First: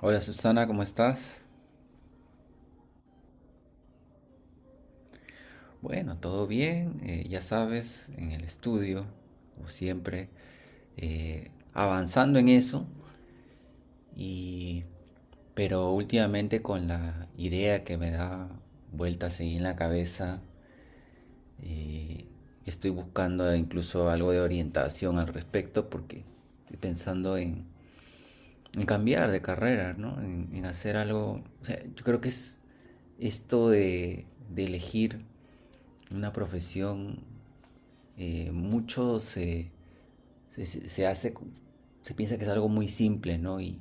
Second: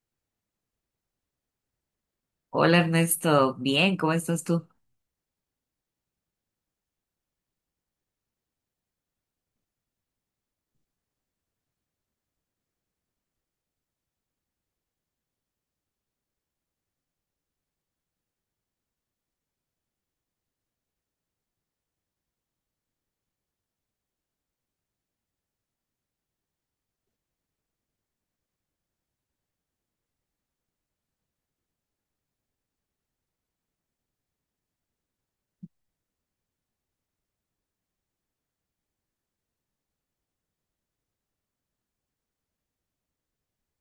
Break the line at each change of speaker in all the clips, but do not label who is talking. Hola Susana, ¿cómo estás?
Hola Ernesto, bien, ¿cómo estás tú?
Bueno, todo bien, ya sabes, en el estudio, como siempre, avanzando en eso, y, pero últimamente con la idea que me da vueltas ahí en la cabeza, eh, estoy buscando incluso algo de orientación al respecto porque estoy pensando en, en cambiar de carrera, ¿no? En hacer algo, o sea, yo creo que es esto de elegir una profesión, mucho se, se, se- hace, se piensa que es algo muy simple, ¿no?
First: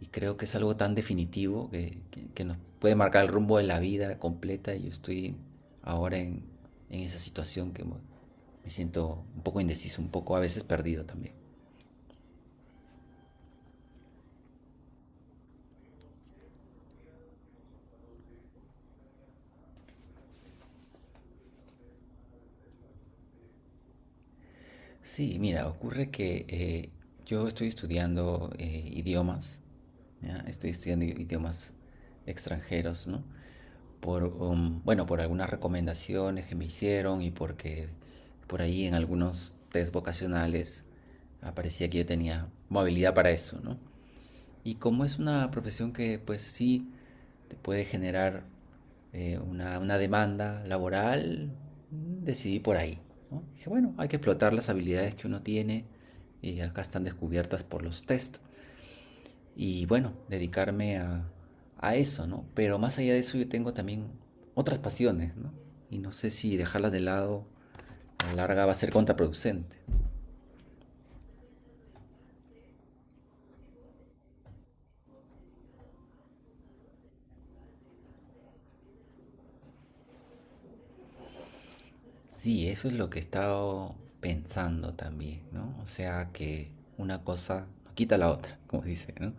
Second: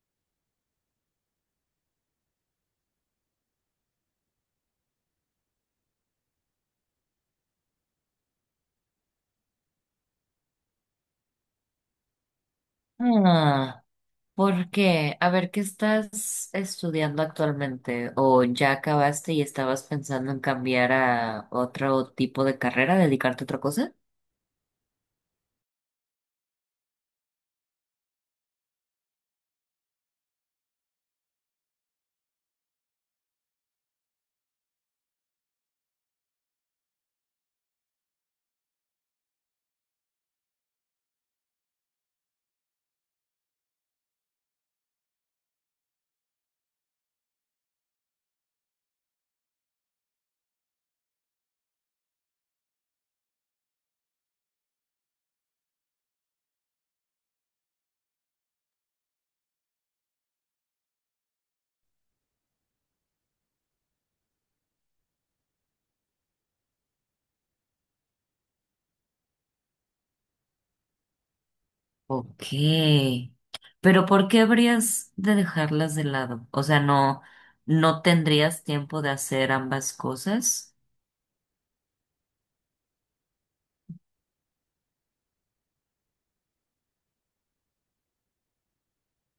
Y creo que es algo tan definitivo que nos puede marcar el rumbo de la vida completa. Yo estoy ahora en, en esa situación que me siento un poco indeciso, un poco a veces perdido también.
Ah, ¿por qué? A ver, ¿qué estás estudiando actualmente? ¿O ya acabaste y estabas pensando en cambiar a otro tipo de carrera, dedicarte a otra cosa?
Sí, mira, ocurre que yo estoy estudiando idiomas, ¿ya? Estoy estudiando idiomas extranjeros, ¿no? Bueno, por algunas recomendaciones que me hicieron y porque por ahí en algunos test vocacionales aparecía que yo tenía movilidad para eso, ¿no? Y como es una profesión que pues sí te puede generar una demanda laboral, decidí por ahí, ¿no? Dije, bueno, hay que explotar las habilidades que uno tiene y acá están descubiertas por los test y bueno, a eso, ¿no? Pero más allá de eso yo tengo también otras pasiones, ¿no? Y no sé si dejarlas de lado a la larga va a ser contraproducente.
Ok, pero ¿por qué habrías de dejarlas de lado? O sea, no, no tendrías tiempo de hacer ambas cosas.
Sí, eso es lo que he estado pensando también, ¿no? O sea que una cosa no quita la otra, como dice, ¿no?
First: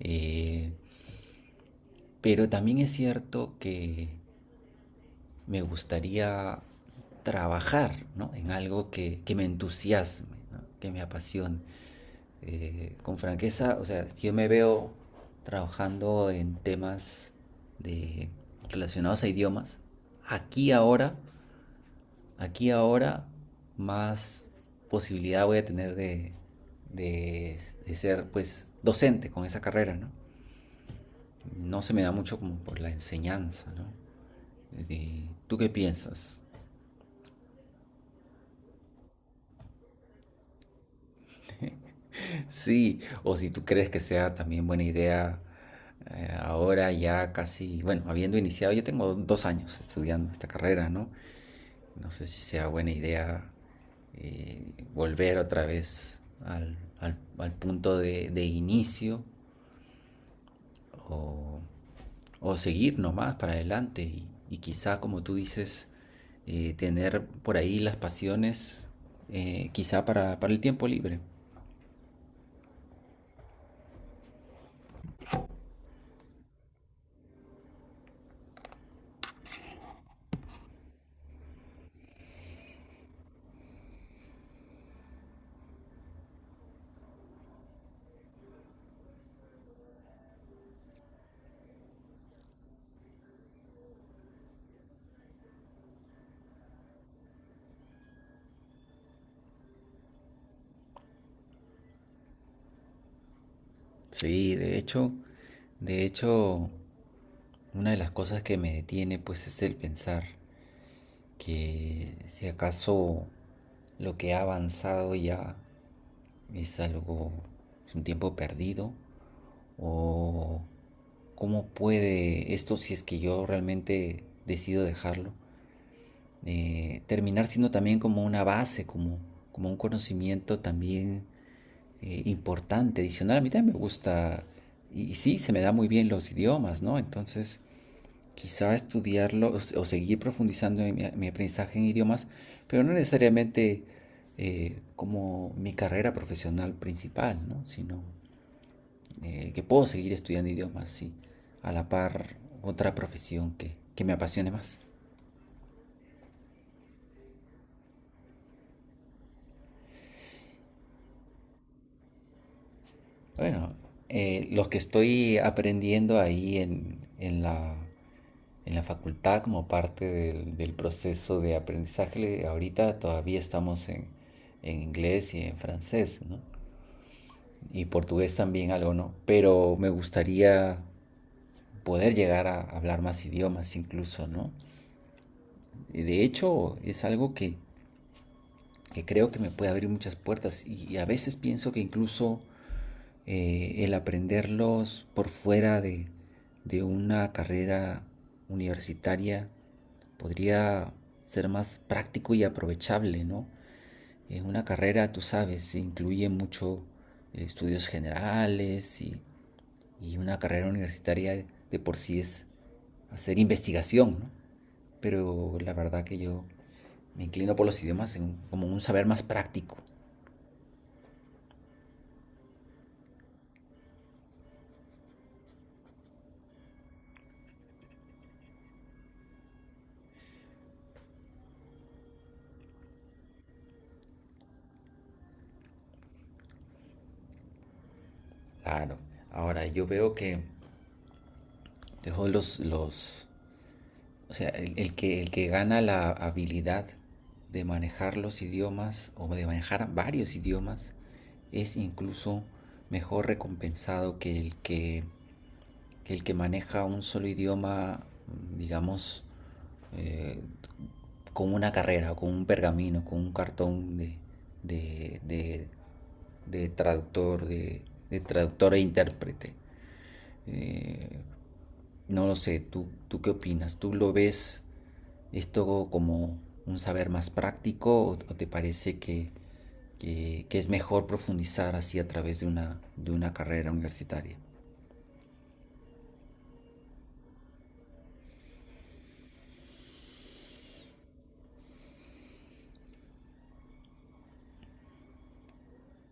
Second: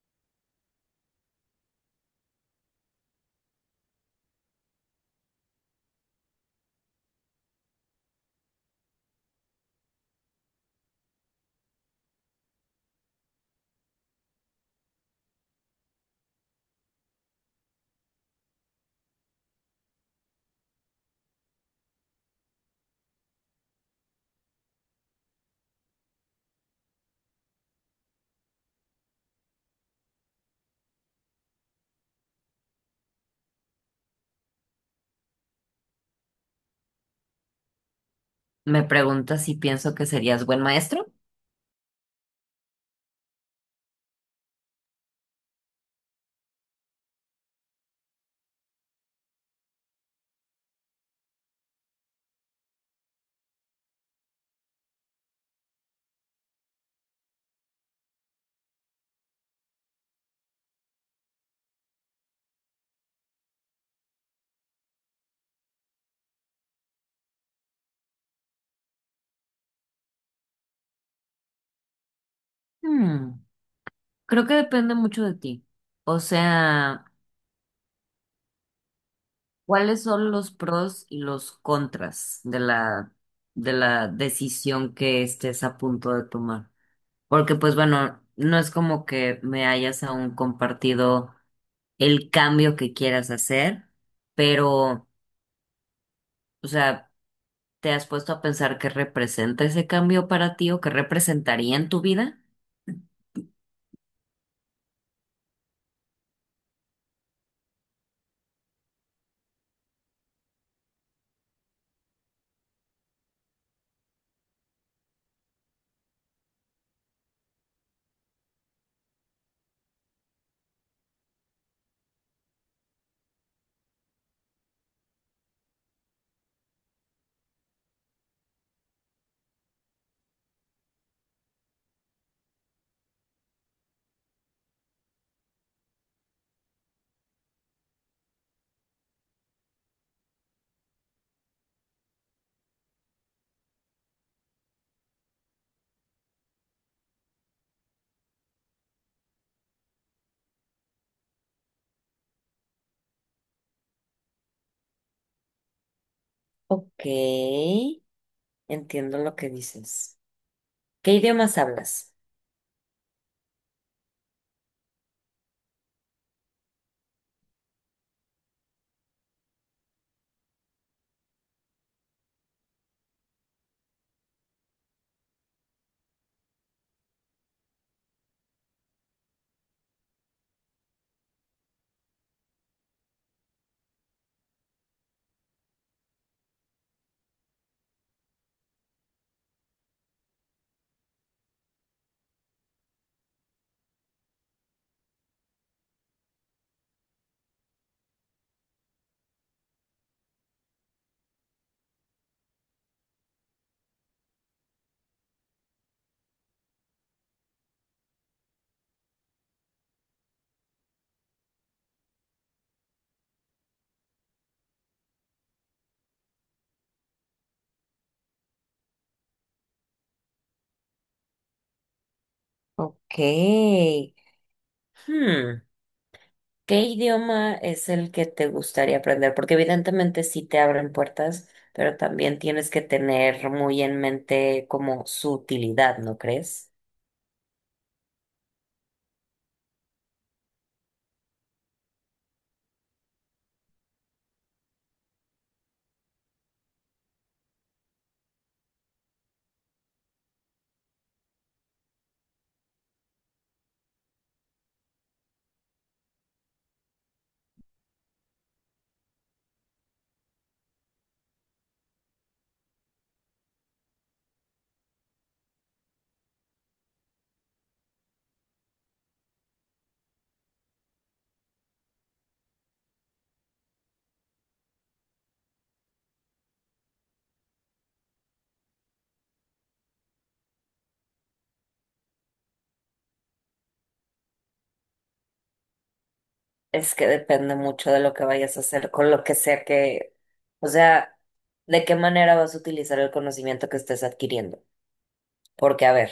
Eh, pero también es cierto que me gustaría trabajar, ¿no? En algo que me entusiasme, ¿no? Que me apasione. Con franqueza, o sea, si yo me veo trabajando en temas de, relacionados a idiomas. Aquí ahora, aquí ahora, más posibilidad voy a tener de, de ser, pues, docente con esa carrera, ¿no? No se me da mucho como por la enseñanza, ¿no? ¿Tú qué piensas?
Me preguntas si pienso que serías buen maestro.
Sí, o si tú crees que sea también buena idea, ahora ya casi, bueno, habiendo iniciado, yo tengo dos años estudiando esta carrera, ¿no? No sé si sea buena idea, eh, volver otra vez al punto de inicio o, o seguir nomás para adelante y quizá, como tú dices, tener por ahí las pasiones, quizá para el tiempo libre.
Hmm, Creo que depende mucho de ti. O sea. ¿Cuáles son los pros y los contras de la decisión que estés a punto de tomar? Porque pues bueno, no es como que me hayas aún compartido el cambio que quieras hacer, pero, o sea, ¿te has puesto a pensar qué representa ese cambio para ti o qué representaría en tu vida?
Sí, de hecho, de hecho, una de las cosas que me detiene pues es el pensar que si acaso lo que ha avanzado ya es algo, es un tiempo perdido o cómo puede esto, si es que yo realmente decido dejarlo, terminar siendo también como una base, como, como un conocimiento también, importante, adicional. A mí también me gusta y sí, se me da muy bien los idiomas, ¿no? Entonces quizá estudiarlo o seguir profundizando en mi aprendizaje en idiomas, pero no necesariamente, como mi carrera profesional principal, ¿no? Sino, que puedo seguir estudiando idiomas, sí, a la par otra profesión que me apasione más.
Ok, entiendo lo que dices. ¿Qué idiomas hablas?
Bueno, los que estoy aprendiendo ahí en la facultad como parte del proceso de aprendizaje, ahorita todavía en inglés y en francés, ¿no? Y portugués también algo, ¿no? Pero me gustaría poder llegar a hablar más idiomas incluso, ¿no? De hecho, es algo que creo que me puede abrir muchas puertas y a veces pienso que incluso, el aprenderlos por fuera de una carrera universitaria podría ser más práctico y aprovechable, ¿no? En una carrera, tú sabes, se incluye mucho, estudios generales y una carrera universitaria de por sí es hacer investigación, ¿no? Pero la verdad que yo me inclino por los idiomas en- como un saber más práctico.
Ok. Hmm. ¿Qué idioma es el que te gustaría aprender? Porque evidentemente sí te abren puertas, pero también tienes que tener muy en mente como su utilidad, ¿no crees?
Claro. Ahora, yo veo que dejo los, los, o sea, el que gana la habilidad de manejar los idiomas o de manejar varios idiomas es incluso mejor recompensado que el que maneja un solo idioma, digamos, eh, con una carrera, con un pergamino, con un cartón de, de, de traductor, de traductor e intérprete. Eh, no lo sé, ¿tú qué opinas? ¿Tú lo ves esto como un saber más práctico o te parece que es mejor profundizar así a través de de una carrera universitaria?
Es que depende mucho de lo que vayas a hacer con lo que sea que, o sea, de qué manera vas a utilizar el conocimiento que estés adquiriendo. Porque, a ver.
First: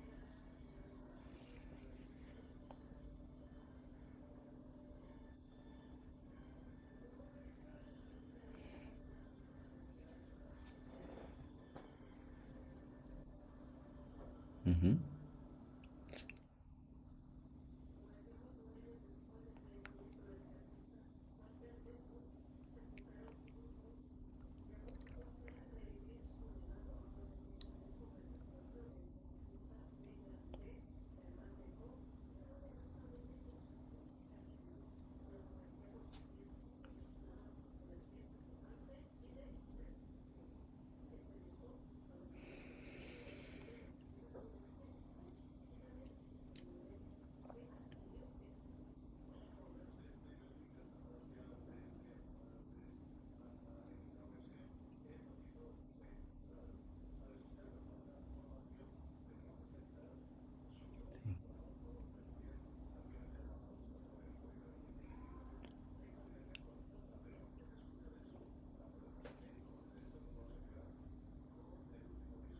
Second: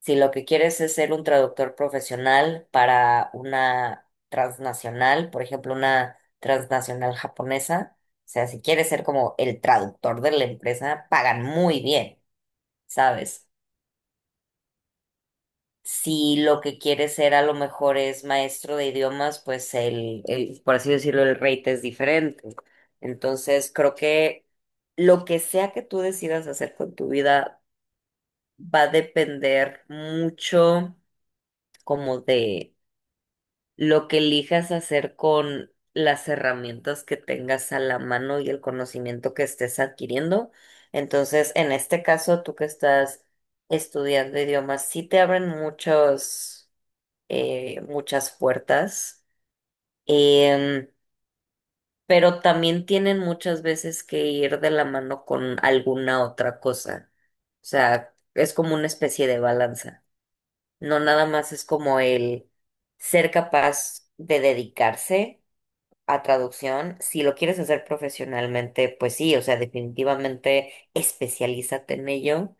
Si lo que quieres es ser un traductor profesional para una transnacional, por ejemplo, una transnacional japonesa, o sea, si quieres ser como el traductor de la empresa, pagan muy bien, ¿sabes?
Ujú.
Si lo que quieres ser a lo mejor es maestro de idiomas, pues el, por así decirlo, el rate es diferente. Entonces, creo que lo que sea que tú decidas hacer con tu vida va a depender mucho como de lo que elijas hacer con las herramientas que tengas a la mano y el conocimiento que estés adquiriendo. Entonces, en este caso, tú que estás estudiando idiomas, sí te abren muchos, muchas puertas, em, pero también tienen muchas veces que ir de la mano con alguna otra cosa. O sea, es como una especie de balanza. No nada más es como el ser capaz de dedicarse a traducción, si lo quieres hacer profesionalmente, pues sí, o sea, definitivamente especialízate en ello,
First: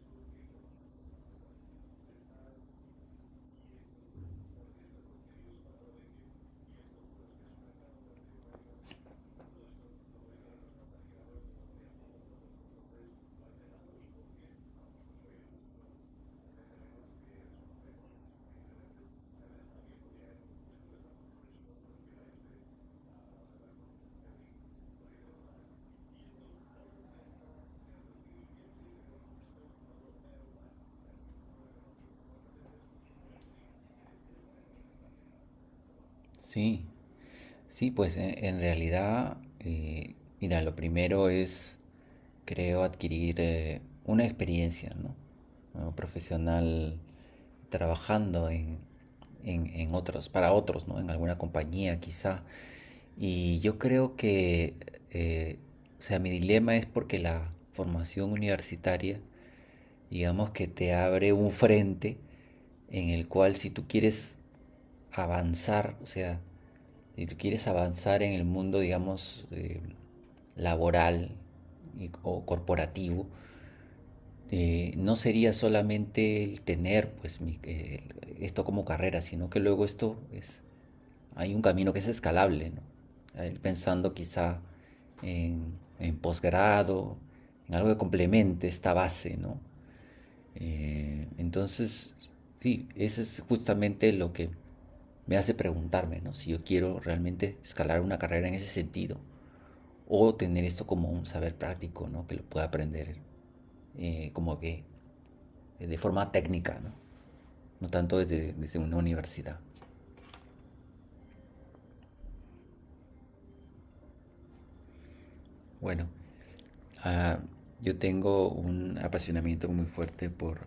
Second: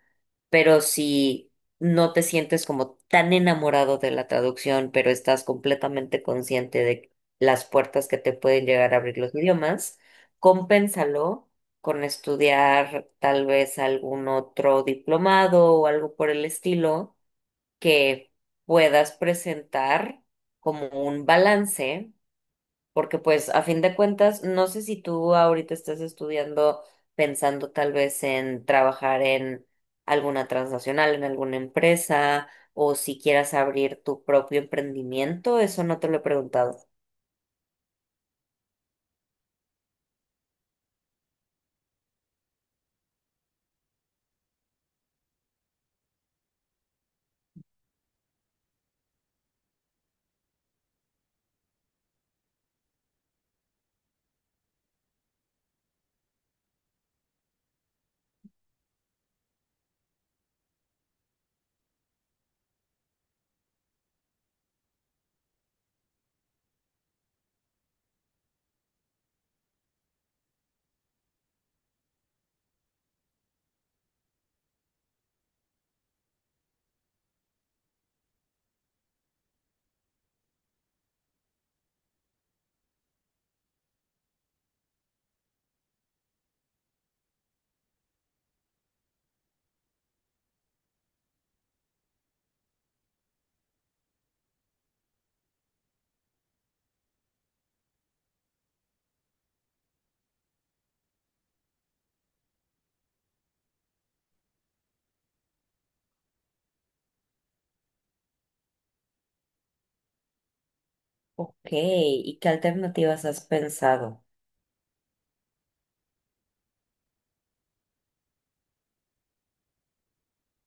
pero si no te sientes como tan enamorado de la traducción, pero estás completamente consciente de las puertas que te pueden llegar a abrir los idiomas, compénsalo con estudiar tal vez algún otro diplomado o algo por el estilo que puedas presentar como un balance porque pues a fin de cuentas, no sé si tú ahorita estás estudiando pensando tal vez en trabajar en alguna transnacional, en alguna empresa, o si quieras abrir tu propio emprendimiento, eso no te lo he preguntado.
Sí, sí, pues en realidad, mira, lo primero es, creo, adquirir una experiencia, ¿no? Como profesional trabajando en, en otros, para otros, ¿no? En alguna compañía quizá. Y yo creo que, eh, o sea, mi dilema es porque la formación universitaria digamos que te abre un frente en el cual si tú quieres avanzar, o sea, si tú quieres avanzar en el mundo, digamos, laboral y- o corporativo, no sería solamente el tener pues esto como carrera, sino que luego esto es, hay un camino que es escalable, ¿no? Ir pensando quizá en posgrado, en algo que complemente esta base, ¿no? Entonces, sí, eso es justamente lo que me hace preguntarme, ¿no? Si yo quiero realmente escalar una carrera en ese sentido o tener esto como un saber práctico, ¿no? Que lo pueda aprender, como que, de forma técnica, ¿no? No tanto desde una universidad.
Ok, ¿y qué alternativas has pensado?
Bueno, ah, yo tengo un apasionamiento muy fuerte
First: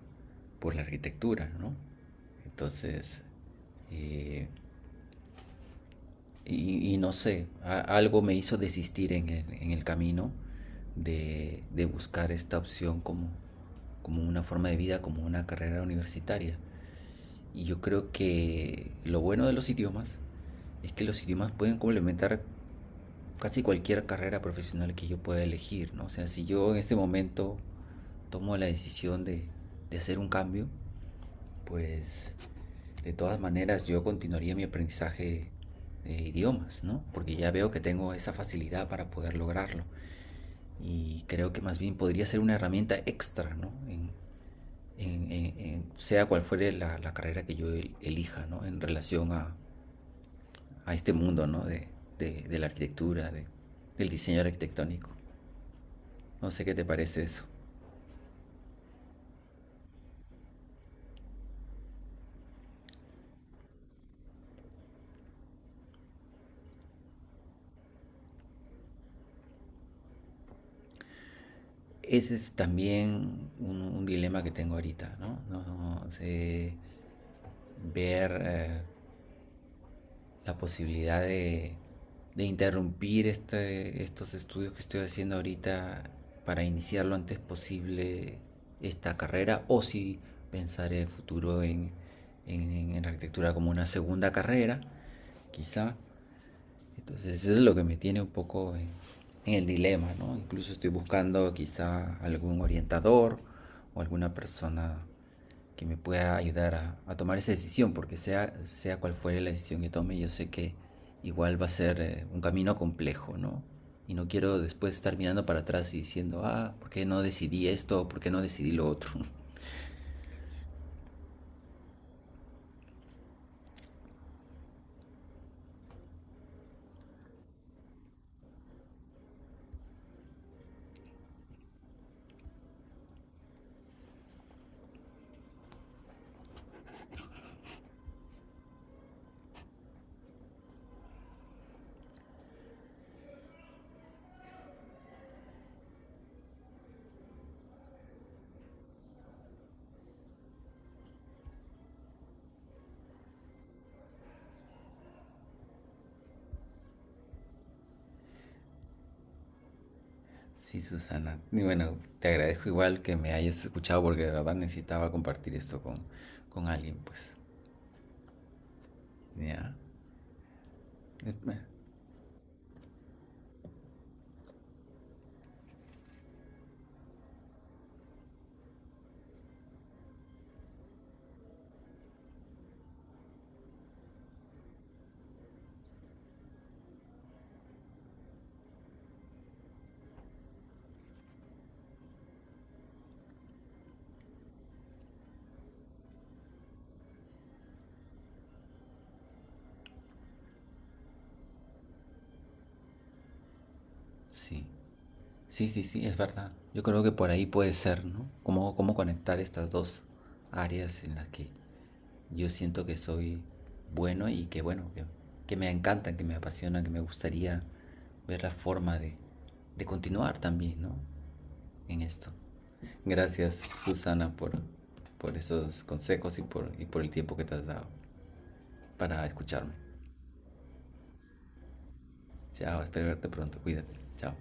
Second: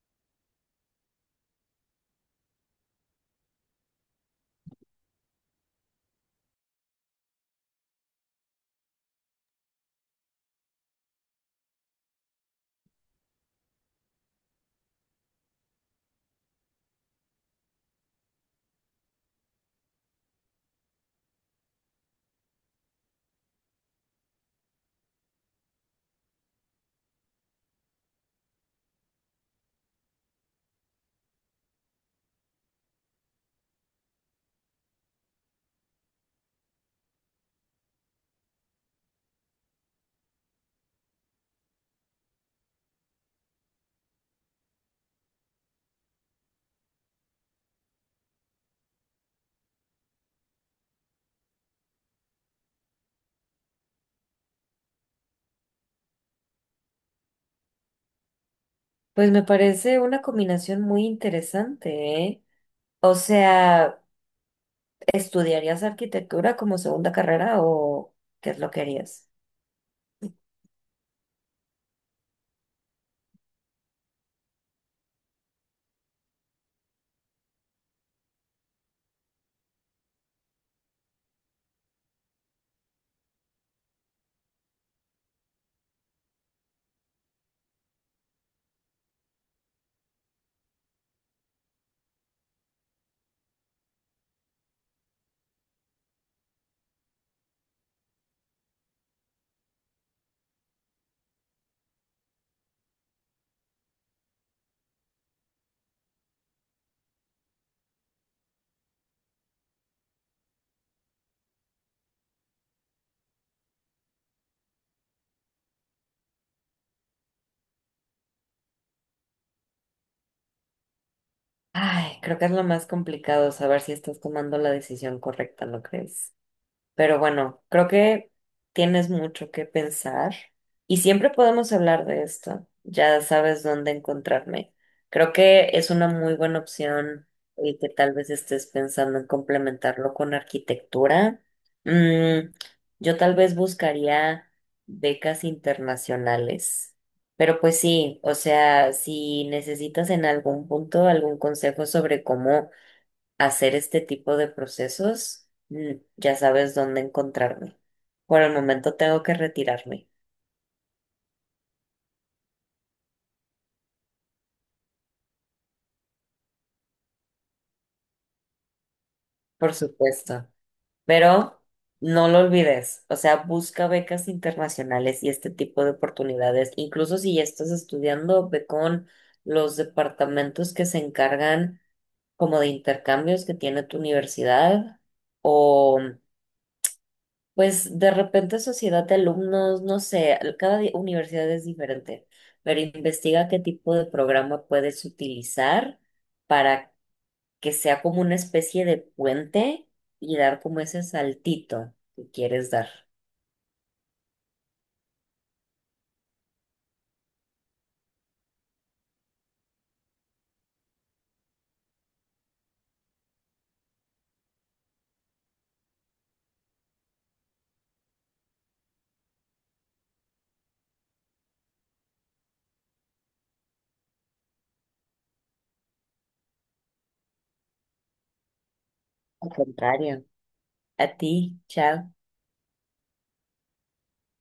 por la arquitectura, ¿no? Entonces, eh, y no sé, algo me hizo desistir en el camino de buscar esta opción como, como una forma de vida, como una carrera universitaria. Y yo creo que lo bueno de los idiomas es que los idiomas pueden complementar casi cualquier carrera profesional que yo pueda elegir, ¿no? O sea, si yo en este momento tomo la decisión de hacer un cambio, pues de todas maneras yo continuaría mi aprendizaje de idiomas, ¿no? Porque ya veo que tengo esa facilidad para poder lograrlo. Y creo que más bien podría ser una herramienta extra, ¿no? Sea cual fuere la carrera que yo elija, ¿no? A este mundo, ¿no? De la arquitectura, del diseño arquitectónico. No sé qué te parece eso.
Pues me parece una combinación muy interesante, ¿eh? O sea, ¿estudiarías arquitectura como segunda carrera o qué es lo que harías?
Ese es también un dilema que tengo ahorita, ¿no? No, no sé ver, la posibilidad de interrumpir estos estudios que estoy haciendo ahorita para iniciar lo antes posible esta carrera o si pensar el futuro en arquitectura como una segunda carrera, quizá. Entonces eso es lo que me tiene un poco en el dilema, ¿no? Incluso estoy buscando quizá algún orientador o alguna persona que me pueda ayudar a tomar esa decisión, porque sea, sea cual fuere la decisión que tome, yo sé que igual va a ser, un camino complejo, ¿no? Y no quiero después estar mirando para atrás y diciendo, ah, ¿por qué no decidí esto? ¿Por qué no decidí lo otro?
Ay, creo que es lo más complicado saber si estás tomando la decisión correcta, ¿no crees? Pero bueno, creo que tienes mucho que pensar y siempre podemos hablar de esto. Ya sabes dónde encontrarme. Creo que es una muy buena opción y que tal vez estés pensando en complementarlo con arquitectura. Mm, yo tal vez buscaría becas internacionales. Pero pues sí, o sea, si necesitas en algún punto algún consejo sobre cómo hacer este tipo de procesos, ya sabes dónde encontrarme. Por el momento tengo que retirarme,
Sí, Susana. Y bueno, te agradezco igual que me hayas escuchado porque de verdad necesitaba compartir esto con alguien, pues. Ya.
por supuesto,
Eh, eh,
pero no lo olvides, o sea, busca becas internacionales y este tipo de oportunidades. Incluso si ya estás estudiando, ve con los departamentos que se encargan como de intercambios que tiene tu universidad o... Pues de repente sociedad de alumnos, no sé, cada universidad es diferente, pero investiga qué tipo de programa puedes utilizar para que sea como una especie de puente y dar como ese saltito que quieres dar.
sí. Sí, sí, sí, es verdad. Yo creo que por ahí puede ser, ¿no? ¿Cómo, cómo conectar estas dos áreas en las que yo siento que soy bueno y que, bueno, que me encantan, que me apasionan, que me gustaría ver la forma de continuar también, ¿no? En esto. Gracias, Susana, por esos consejos y y por el tiempo que te has dado para
Al
escucharme.
contrario, a ti, chao.
Chao, espero verte pronto. Cuídate. Chao.